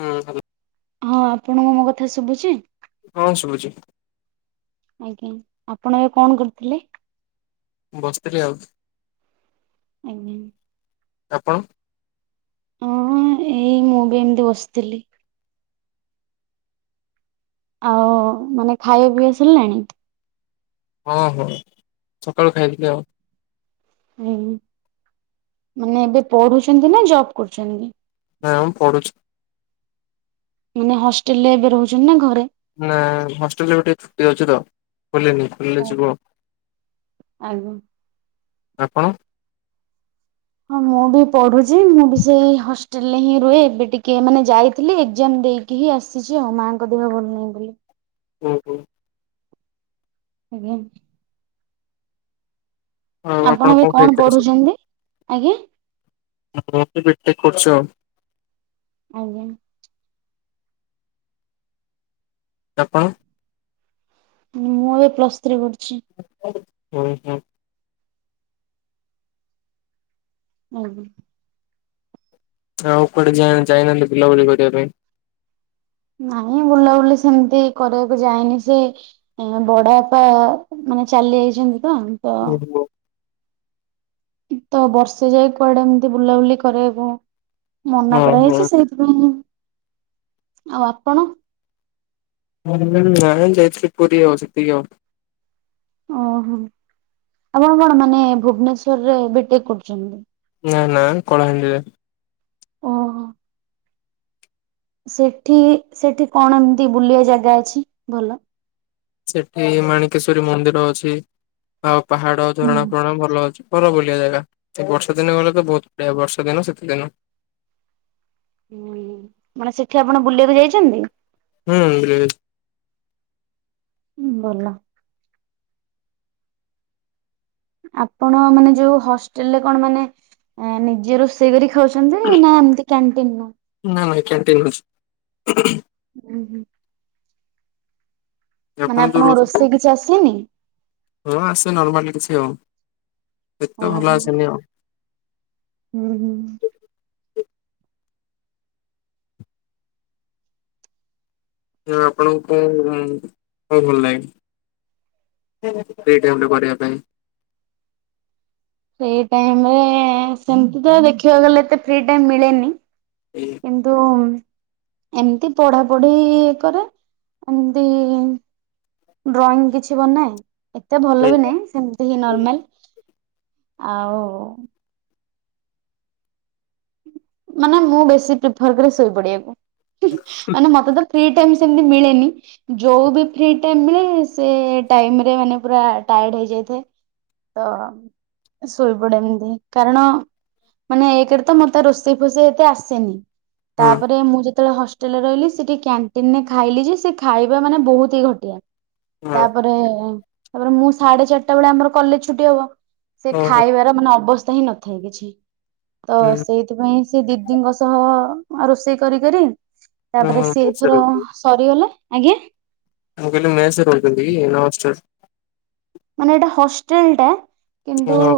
ହୁଁ ହୁଁ। ହଁ ଆପଣଙ୍କୁ ମୋ କଥା ଶୁଭୁଛି। ହଁ ଶୁଭୁଛି। ଆଜ୍ଞା ଆପଣ ଏବେ କଣ କରିଥିଲେ? ବସିଥିଲି ଆଉ। ଆଜ୍ଞା। ଆପଣ? ହୁଁ ଏଇ ମୁଁ ବି ଏମିତି ବସିଥିଲି। ଆଉ ମାନେ ଖାଇବା ପିଇବା ସରିଲାଣି। ହଁ ହଁ ସକାଳୁ ଖାଇଦେଇଥିଲି ଆଉ। ହୁଁ ମାନେ ଏବେ ପଢୁଛନ୍ତି ନା ଜବ୍ କରୁଛନ୍ତି? ନାଁ ମୁଁ ପଢୁଛି। ମାନେ ହଷ୍ଟେଲ୍ ରେ ଏବେ ରହୁଛନ୍ତି ନା ଘରେ? ନା ହଷ୍ଟେଲ୍ ରେ ଏବେ ଟିକେ ଛୁଟି ଅଛି ତ ବୁଲିନି। ଫ୍ରୀ ଅଛି କୁହ ଆଜ୍ଞା। ଆପଣ? ହଁ ମୁଁ ବି ପଢୁଛି ମୁଁ ବି ସେଇ ହ ହଷ୍ଟେଲ୍ ରେ ହିଁ ରୁହ ଏବେ ଟିକେ ମାନେ ଯାଇଥିଲି ଏକ୍ଜାମ୍ ଦେଇକି ହିଁ ଆସିଛି ଆଉ ମାଆ ଙ୍କ ଦେହ ଭଲ ନାହିଁ ବୋଲି। ହୁଁ ହୁଁ। ଆଜ୍ଞା। ଆଉ ଆପଣ ଏବେ କଣ ଖାଇଥିଲେ ସକାଳୁ? ପଢୁଛନ୍ତି ଆଜ୍ଞା? [unintelligible] ବିଟେକ୍ କରୁଛ। ଆଜ୍ଞା। ଆପଣ? ମୁଁ ଏବେ ପ୍ଲସ୍ ଥ୍ରୀ କରୁଛି। ହୁଁ ହୁଁ। ହୁଁ ହୁଁ। ଆଉ କୁଆଡ଼େ ଯାଇ ଯାଇନାହାନ୍ତି ବୁଲା ବୁଲି କରିବା ପାଇଁ। ନାଇଁ ବୁଲାବୁଲି ସେମିତି କରିବାକୁ ଯାଇନି ସେ ଏ ବଡ଼ ବାପା ମାନେ ଚାଲି ଯାଇଛନ୍ତି ତ [unintelligible] ତ ବର୍ଷେ ଯାଏ କୁଆଡ଼େ ଏମିତି ବୁଲାବୁଲି କରିବାକୁ ମନା ହଁ ହଁ। କରାହେଇଛି ସେଇ ହୁଁ ହୁଁ ଆଉ ଆପଣ? ନାହିଁ ଯାଇଥିଲି ପୁରୀ ଆଉ ସେତିକି ଆଉ। ଓହୋ ଆପଣ କଣ ମାନେ ଭୁବନେଶ୍ଵରରେ ବିଟେକ୍ କରୁଛନ୍ତି? ନାଁ ନାଁ କଳାହାଣ୍ଡି ରେ। ଓହୋ ସେଠି ସେଠି କଣ ଏମିତି ବୁଲିବା ଜାଗା ଅଛି ଭଲ? ସେଠି ମାଣିକେଶ୍ଵରୀ ମନ୍ଦିର ଅଛି ଆଉ ପାହାଡ଼ ହୁଁ। ଝରଣା ଫରଣା ଭଲ ଅଛି। ଭଲ ବୁଲିବା ଜାଗା ଏ ବର୍ଷା ଦିନ ଗଲେ ତ ବହୁତ୍ ବଢ଼ିଆ ବର୍ଷା ଦିନ, ଶୀତ ଦିନ ହୁଁ ମାନେ ସେଠି ଆପଣ ବୁଲିବାକୁ ଯାଇଛନ୍ତି? ହୁଁ ବୁଲିବାକୁ [unintelligible] ହୁଁ ଭଲ। ଆପଣ ମାନେ ଯଉ ହଷ୍ଟେଲରେ କଣ ମାନେ ନିଜେ ରୋଷେଇ କରି ଖାଉଛନ୍ତି ନା ଏମିତି କ୍ୟାଣ୍ଟିନ ନା ନାଇଁ କ୍ୟାଣ୍ଟିନ୍ ହଉଛି। ହୁଁ ହୁଁ। ମାନେ ଆପଣ ଯୋଉ ଆପଣଙ୍କୁ ରହୁଛନ୍ତି ରୋଷେଇ କିଛି ଆସେନି? ହଁ ଆସେ ନର୍ମାଲି କିଛି ଆଉ। ସେତେ ଭଲ ଓହୋ। ଆସେନି ଆଉ। ହୁଁ ହୁଁ। ଜଉ ଆପଣଙ୍କୁ କଁ ଭଲ ଲାଗେନି? ଫ୍ରି ଟାଇମରେ କରିବା ପାଇଁ? ଫି ଟାଇମରେ ସେମତି ତ ଦେଖିବାକୁ ଗଲେ ଏତେ ଫ୍ରି ଟାଇମ ମିଳେନି। କିନ୍ତୁ ଉ ଏମତି ପଢା ପଢି କରେ ଏମତି ଡ୍ରଇଂ କିଛି ବନାଏ ଏତେ ଭଲ ବି ନାଇଁ ସେମତି ହିଁ ନର୍ମାଲ ଆଉ। ମାନେ ମୁଁ ବେଶୀ ପ୍ରିଫର କରେ ଶୋଇ ପଡିିବାକୁ ଉ ହୁଁ ମାନେ ମତେ ତ ଫ୍ରି ଟାଇମ ସେମିତି ମିଳେନି ଯଉଁ ବି ଫ୍ରି ଟାଇମ ମିଳେ ସେ ଟାଇମ ରେ ମାନେ ପୁରା ଟାୟାର୍ଡ ହେଇଯାଇଥାଏ ତ ଶୋଇପଡେ ଏମତି କାରଣ ମାନେ ଏକେରେ ତ ମତେ ରୋସ ରୋଷେଇ ଫୋଷେଇ ଏତେ ଆସେନି ହଁ ତାପରେ ମୁଁ ଯେତେବେଳେ ହସ ହଷ୍ଟେଲରେ ରହିଲି ସେଠି କ୍ୟାଣ୍ଟିନରେ ଖାଇଲି ଯେ ସେ ଖାଇବା ମାନେ ବହୁତ ହି ଘଟିଆ ହଁ ତାପରେ ତାପରେ ମୁଁ ସାଢେ ଚାରିଟା ବେଳେ ଆମର କଲେଜ ଛୁଟି ହବ। ସେ ଓହୋ ଖାଇବାର ମାନେ ଅବସ୍ଥା ହିଁ ନଥାଏ କିଛି ତ ହୁଁ ସେଇ ସେଥିପାଇଁ ସେ ଦିଦିଙ୍କ ସହ ରୋଷେଇ କରି କରି ଓହୋ ତାପରେ ସିଏ ମେସରେ ଏଥର ରହୁଛନ୍ତି। ସରିଗଲେ ଆଜ୍ଞା। ମୁଁ କହିଲି ମେସରେ ରହୁଛନ୍ତିକି ନାଁ ହଷ୍ଟେଲ? ମାନେ ଏଟା ହଷ୍ଟେଲଟା କିନ୍ତୁ ଓହୋ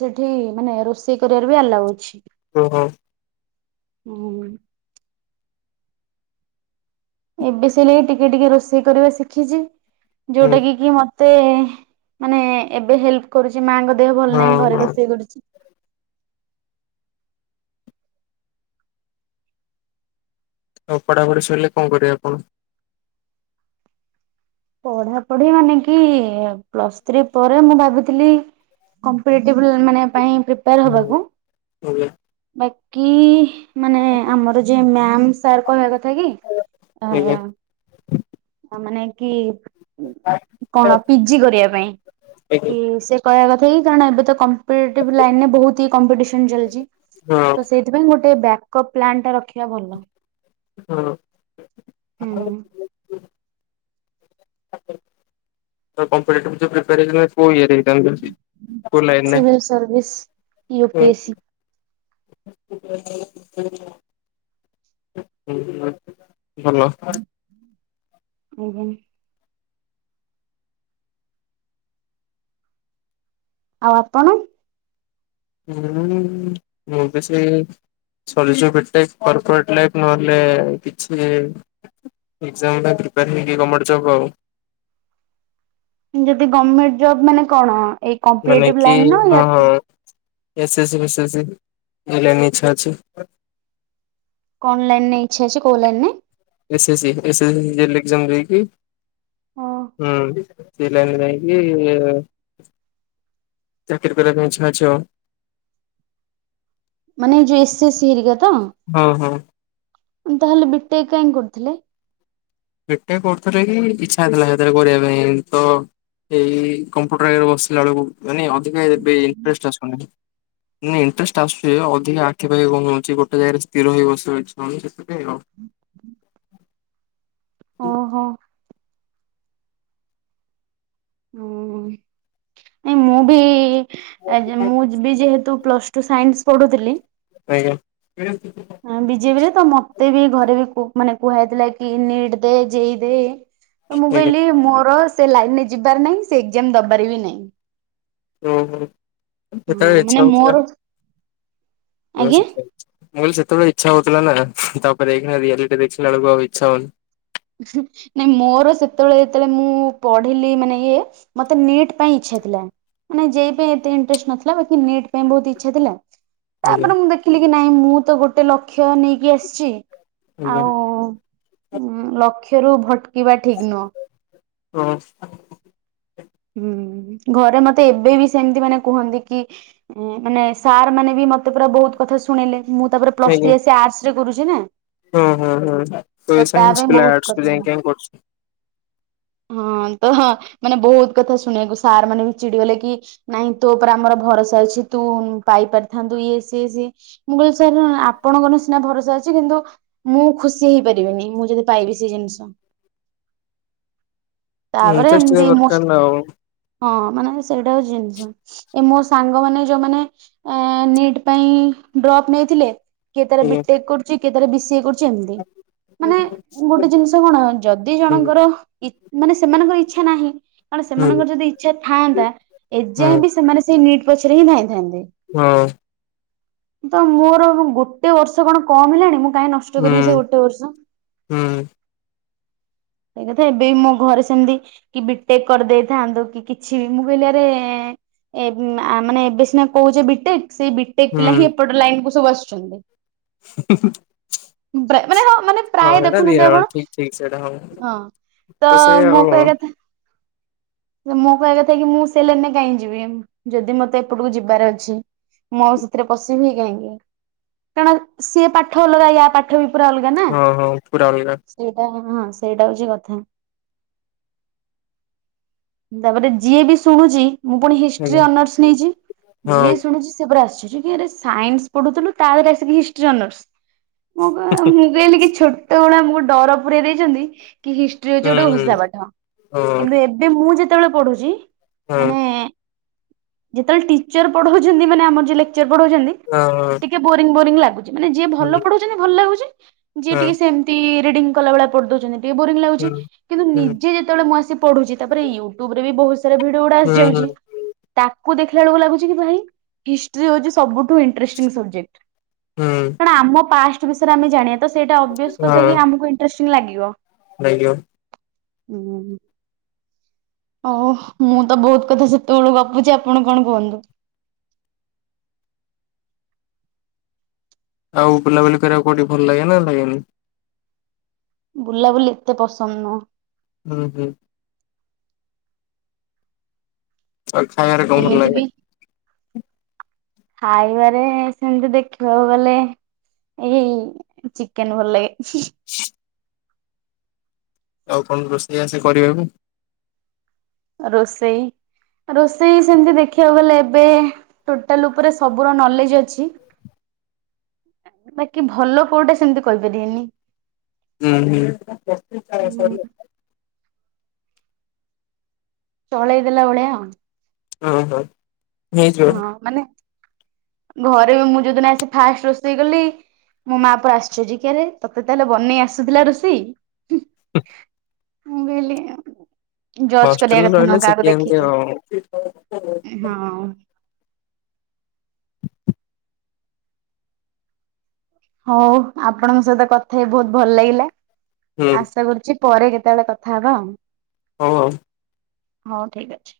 ସେଠି ମାନେ ରୋଷେଇ କରିବାର ବି ଆଲାଉ ଅଛି। ଓ ହୋ। ହୁଁ। ଏବେ ସେଲାଗି ଟିକେ ଟିକେ ରୋଷେଇ କରିବା ଶିଖିଛି ହୁଁ ଯୋଉଟା କି କି ମ ମତେ ମାନେ ଏବେ ହେଲ୍ପ କରୁଛି ମାଙ୍କ ଦେହ ଭଲ ହଁ ନାହିଁ ହଁ ଘରେ ରୋଷେଇ କରୁଛି। ଆଉ ପଢାପଢି ସଇଲେ କଣ କରିବେ ଆପଣ? ପଢା ପଢି ମାନେ କି ପ୍ଲସ ଥ୍ରୀ ପରେ ମୁଁ ଭାବିଥିଲି କମ୍ପ୍ଲିଟି ମାନେ ପାଇଁ ପ୍ରିପାର ହୁଁ ହବାକୁ ଆଜ୍ଞା ବାକି ମାନେ ଆମର ଜେ ମ୍ୟାମ ସାର୍ କହିବା କଥାକି ଅ ଆଜ୍ଞା ଆ ମାନେ କି କଣ ପିଜି କରିବା ପାଇଁ ଆଜ୍ଞା କି ସେ କହିବା କ କାରଣ ଏବେ ତ କମ୍ପ୍ଲିଟ ଲାଇନରେ ବହୁତହି କମ୍ପିଟେସନ ଚାଲିଛି ହଁ। ତ ସେଇ ସେଥିପାଇଁ ଗୋଟେ ବ୍ୟାକଅପ୍ ପ୍ଲାନ୍ଟା ରଖିବା ଭଲ। ହଁ। ହୁଁହୁଁ। ତୋ କମ୍ପିଟେଟିଭ ସବୁ ପ୍ରିପାରେସନ ହେଇକିନି ଅଛି। କୋଉ ଇଏରେ [inaudible] କଉ ସିଭିଲ୍ ସର୍ଭିସ୍ ୟୁ ଲାଇନରେ ପି ଏସ୍ ସି ହ ଭଲ। ଉହୁଁ। ଆଉ ଆପଣ? ହୁଁ ମୁଁ ବି ସେଇ ସଲ୍ୟୁସିଭ ବିଟେକ କର୍ପୋରେଟ ଲାଇଫ ନହେଲେ କିଛି ଏକ୍ସାମ ପାଇଁ ପ୍ରିପାର ହେଇକି ଗମେଣ୍ଟ ଜବ୍ ଆଉ। ଯଦି ଗର୍ମେଣ୍ଟ ଜବ୍ ମାନେ କଣ? ଏଇ ମାନେ କମ୍ପିଟେଟିବ୍ କି ଲାଇନ୍ ନା ହଁ ୟା ହଁ ଏସ୍ ସେ ସି, ବି ସେ ସି, ଏଇ ଲାଇନ୍ ରେ ଇଚ୍ଛା ଅଛି। କଣ ଲାଇନ୍ ରେ ଇଛା ଅଛି? କୋଉ ଲାଇନ୍ ରେ? ଏସ୍ ସେ ସି [unintelligible] ଏକ୍ଜାମ ଦେଇକି। ହୁଁ। ସେ ଲାଇନ୍ ରେ ଯାଇଙ୍କି ଚାକିରି କରିବା ପାଇଁ ଇଚ୍ଛା ଅଛି ଆଉ। ମାନେ ଯେ ଏସ୍ ସେ ସି ହେରିକା ତ? ହଁ ହଁ। ତାହେଲେ ବିଟେକ୍ କାହିଁକି କରୁଥିଲେ? ବିଟେକ୍ କରୁଥିଲେ କି ଇଚ୍ଛା ହେଇଥିଲା ସେଥିରେ କରିବା ପାଇଁ ତ ଏଇ କମ୍ପୁଟର ଆଗରେ ବସିଲା ବେଳକୁ ମାନେ ଅଧିକା ଏବେ ଇଣ୍ଟ୍ରେଷ୍ଟ ଆସୁନି। ନାଇଁ ଇଣ୍ଟ୍ରେଷ୍ଟ ଆସୁଛି। ଅଧିକା ଆଖି ପାଖି କଣ ହଉଛି ଗୋଟେ ଜାଗାରେ ସ୍ଥିର ହେଇ ବସି ରହି ସେଥିପାଇଁ ଆଉ। ହଁ ଓହୋ ହୁଁ। ନାଇ ମୁଁ ବି, ଆଜ୍ ମୁଁ ବି ଯେହେତୁ ପ୍ଲସ୍ ଟୁ ସାଇନ୍ସ ପଢ଼ୁଥିଲି ସେଥିପାଇଁ ହଁ ବିଜେପି ରେ ତ ମତେ ବି ଘରେ ବି ମାନେ କୁହାଯାଇଥିଲା କି ନିଟ୍ ଦେ, ଯେଇ ଦେ ତ ମୁଁ କହିଲି ମୋର ସେ ଲାଇନ୍ ରେ ଯିବାର ନାହିଁ, ସେ ଏକ୍ଜାମ ଦବାର ବି ଓହୋ ନାହିଁ। ହଁ ସେତେବେଳେ ଇଚ୍ଛା ମାନେ ହଉଥିଲା ମୋର ମୁଁ ଆଜ୍ଞା କହିଲି ସେତେବେଳେ ଇଚ୍ଛା ହଉଥିଲା ନା, ତାପରେ ଏଇ ଖିନା ରିଆଲିଟି ଦେଖିଲା ବେଳକୁ ଆଉ ଇଚ୍ଛା ହଉନି। ନାଇଁ ମୋର ସେତେବେଳେ ଯେତେବେଳେ ମୁଁ ପଢିଲି ମାନେ ଇଏ ମତେ ନିଟ୍ ପାଇଁ ଇଚ୍ଛା ଥିଲା। ମାନେ ଯେଇ ପାଇଁ ଏତେ ଇଣ୍ଟ୍ରେଷ୍ଟ ନଥିଲା, ବାକି ନିଟ୍ ପାଇଁ ବୋହୁତ୍ ଇଚ୍ଛା ଥିଲା। ଆଜ୍ଞା ତାପରେ ମୁଁ ଦେଖିଲି କି ନାଇଁ ମୁଁ ତ ଗୋଟେ ଲକ୍ଷ୍ୟ ନେଇକି ଆସିଛି, ଆଜ୍ଞା ଆଉ ହଁ ଲକ୍ଷ୍ୟ ରୁ ଭଟ୍ କିବା ଠିକ୍ ନୁହଁ। ହଁ। ହୁଁ ଘରେ ମତେ ଏବେ ବି ସେମତି ମାନେ କୁହନ୍ତି କି ମାନେ ସାର୍ ମାନେ ବି ମତେ ପୁରା ବୋହୁତ୍ କଥା ଶୁଣେଇଲେ। ମୁଁ ତାପରେ ପ୍ଲସ୍ ଆଜ୍ଞା ଥିୀ ଆସି ଆର୍ଟସ୍ ରେ କରୁଛି ନା ହଁ ହଁ ହଁ। ତ ତା ସାଇନ୍ସ ପାଇଁ ପିଲା ବହୁତ ଆର୍ଟସ୍ କୁ କଥା ଯାଇଁ କରୁଛୁ? ହଁ ତ ମାନେ ବୋହୁତ୍ କଥା ଶୁଣିବାକୁ ସାର୍ ମାନେ ବି ଚିଡି ଗଲେ କି ନାଇଁ ତୋ ଉପରେ ଆମର ଭରସା ଅଛି। ତୁ ପାଇ ପାରିଥାନ୍ତୁ, ଇଏ, ସିଏ, ସିଏ ମୁଁ କହି ସାର୍ ଆପଣଙ୍କ ମାନଙ୍କ ସିନା ଭରସା ଅଛି, କିନ୍ତୁ ମୁଁ ଖୁସି ହେଇପାରିବିନି। ମୁଁ ଯଦି ପାଇବି ସେ ଜିନ୍ସ। ତାପରେ ଏମିତି ମୋ ହଉ। ହଁ ମାନେ ସେଇଟା ହେଉଛି ଜିନ୍ସ। ଏ ମୋ ସାଙ୍ଗମାନେ ଯୋଉମାନେ ଏ ନିଟ୍ ପାଇଁ ଡ୍ରପ୍ ନେଇଥିଲେ କିଏ ତାର ବିଟେକ୍ କରୁଛି। କିଏ ତାର ବିସିଏ କରୁଛି। ଯେମିତି, ମାନେ ଗୋଟେ ଆଜ୍ଞା। ଜିନ୍ସ କଣ, ଯଦି ହୁଁ ଜଣଙ୍କର ଇ ମାନେ ସେମାନଙ୍କର ଇଚ୍ଛା ନାହିଁ। କାରଣ ହୁଁ ସେମାନଙ୍କର ଯଦି ଇଚ୍ଛା ଥାଆନ୍ତା ହଁ ଏଯାଏଁ ବି ସେମାନେ ସେ ନିଟ୍ ପଛରେ ହିଁ ଧାଇଁଥାନ୍ତେ। ହଁ। ତ ମୋର ଗୋଟେ ବର୍ଷ କଣ କମ୍ ହେଲାଣି। ମୁଁ, କାଇଁ ନ କଷ୍ଟ ହୁଁ କରିବି ସେ ଗୋଟେ ବର୍ଷ? ହୁଁ ଏଇ ନା ତ ଏବେ ବି ମୋ ଘରେ ସେମିତି କି ବି ଟେ କରିଦେଇଥାନ୍ତୁ, କି କିଛି ବି। ମୁଁ କହିଲି ଆରେ ଏ ମାନେ ଏବେ ସିନା କହୁଛେ ବିଟେକ୍, ସେଇ ବିଟେକ୍ ପିଲା ହୁଁ ହିଁ ଏପଟ ଲାଇନ୍ କୁ ସବୁ ଆସୁଛନ୍ତି। ହ [inaudible] ବ୍ରା ମାନେ ହଁ ମାନେ ପ୍ରାୟ ଦେଖୁନାହାନ୍ତି ଆପଣ? ଠିକ ଠିକ ସେଇଟା ହଁ। ତ ସେ ଆଉ ମୁଁ କହିବା ହଁ କଥା ମୋ କହିବା କଥାକି ମୁଁ ସେ ଲାଇନରେ କାହିଁ ଯିବି ଯଦି ମତେ ଏପଟକୁ ଯିବାର ଅଛି। ମୁଁ ଆଉ ସେଥିରେ ପଶିବି ହି କାହିଁକି କାରଣ ସିଏ ପାଠ ଅଲଗା ୟା ପାଠ ବି ପୁରା ଅଲଗା ନା। ହଁ ହଁ ପୁରା ଅଲଗା। ସେଇଟା ହଁ ସେଇଟା ହଉଛି କଥା। ତାପରେ ଯିଏ ବି ଶୁଣୁଛି ମୁଁ ଫୁଣି ହିଷ୍ଟ୍ରି ଆଜ୍ଞା ଅନର୍ସ ନେଇଛି ହଁ ଯିଏ ଶୁଣୁଛି ସେ ସେ ପୁରା ଆଶ୍ଚର୍ଯ୍ୟ କି ଆରେ ସାଇନ୍ସ ପଢୁଥିଲୁ ତା ଦେହରେ ଆସିକି ହିଷ୍ଟି ଅନର୍ସ [unintelligible] କହିଲି କି ଛୋଟବେଳେ ମ ଡର ପୁରେଇ ଦେଇଛନ୍ତି କି ହିସ୍ ହଉଛି ହୁଁ ଗୋଟେ ଘୁଷା ହୁଁ। ପାଠ ହଁ କିନ୍ତୁ ଏବେ ମୁଁ ଯେତେବେଳେ ପଢୁଛି ହଁ ମାନେ। ଯେତେବେଳେ ଟିଚର ପଢଉଛନ୍ତି ମାନେ ଆମର ଯଉ ଲେକ୍ଚର ପଢଉଛନ୍ତି ହଁ ଟିକେ ବୋରିଂ ବୋରିଂ ଲାଗୁଛି ମାନେ ଯିଏ ଭଲ ହୁଁ ପଢୁନ ଭଲ ଲାଗୁଛି ଯିଏ ହଁ ଟିକେ ସେ ଡି ରିଡିଙ୍ଗ କଲା ଭଳିଆ ପଢି ଦଉଛନ୍ତି ଟିକେ ବୋରିଂ ହୁଁ ଲାଗୁଛି ହୁଁ କିନ୍ତୁ ହୁଁ ନିଜେ ଯେତେବେଳେ ମୁଁ ଆସି ପଢୁଛି। ତାପରେ ୟୁଟ୍ୟୁବ ରେ ବି ବହୁତ ସାରା ଭିଡିଓ ଗୁଡା ହୁଁ ଆସିଯାଉଛି। ତାକୁ ଦେଖିଲା ବେଳକୁ ଲାଗୁଛି କି ଭାଇ ହିଷ୍ଟି ହଉଛି ସବୁଠୁ ଇଂଟରେଷ୍ଟିଙ୍ଗ ସବଜେକ୍ଟ। ହୁଁ କାରଣ ଆମ ପାଷ୍ଟ ବିଷୟରେ ଆମେ ଜାଣିବା ତ ସେଇଟା ଅବ୍ୟସ କଥା ହଁ କି ଆମକୁ ଇଂଟରେଷ୍ଟିଙ୍ଗ ଲାଗିବ। ଲାଗିବ। ହୁଁ। ହଉ ମୁଁ ତ ବହୁତ କଥା ସେତେବେଳୁ ଗପୁଛି ଆପଣ କଣ କୁହନ୍ତୁ। ଆଉ ବୁଲାବୁଲି କରିବାକୁ କଉଠି ଭଲ ଲାଗେ ନା ଲାଗେନି? ବୁଲାବୁଲି ଏତେ ପସନ୍ଦ ନୁହଁ। ହୁଁ ହୁଁ। ଆଉ ଖାଇବାର ଏମିତି ବି ଖାଇବାରେ ସେମିତି ଦେଖିବାକୁ ଗଲେ। ଏଇ ଚିକେନ ଭଲ ଲାଗେ। ସ ଆଉ କଣ ରୋଷେଇ ଆସେ କରିବାକୁ? ରୋଷେଇ। ରୋଷେଇ ସେମିତି ଦେଖିବାକୁ ଗଲେ ଏବେ ଟୋଟାଲ ଉପରେ ସବୁର ନଲେଜ ଅଛି। ବାକି ଭଲ କୋଉଟା ସେମିତି କହିପାରିବିନି। ହୁଁ ହୁଁ। ଚଳେଇ ଦେଲା ଭଳିଆ। ହଁ ହଁ। ହେଇଯିବ ହଁ ମାନେ ଘରେ ମୁଁ ଯଉଦିନ ଆସି ଫାଷ୍ଟ ରୋଷେଇ କଲି। ମୋ ମା ପରେ ଆଶ୍ଚର୍ଯ୍ୟ କି ଆରେ ତୋତେ ତାହେଲେ ବନେଇ ଆସୁଥିଲା ରୋଷେଇ। ହ ମୁଁ କହିଲି। ଜଜ୍ କରିବା ହଷ୍ଟେଲେରେ କଥା ରହିଲେ ନୁହଁ କାହାକୁ ଶିଖି ଏନ୍ତି ଦେଖିକି ଆଉ। ହଁ। ହଉ ଆପଣଙ୍କ ସହିତ କଥା ହେଇ ବହୁତ ଭଲ ଲାଗିଲା ହୁଁ ଆଶା କରୁଛି ପରେ କେତେବେଳେ କଥା ହବା ଆଉ। ହଉ ଆଉ। ହଉ ଠିକ ଅଛି।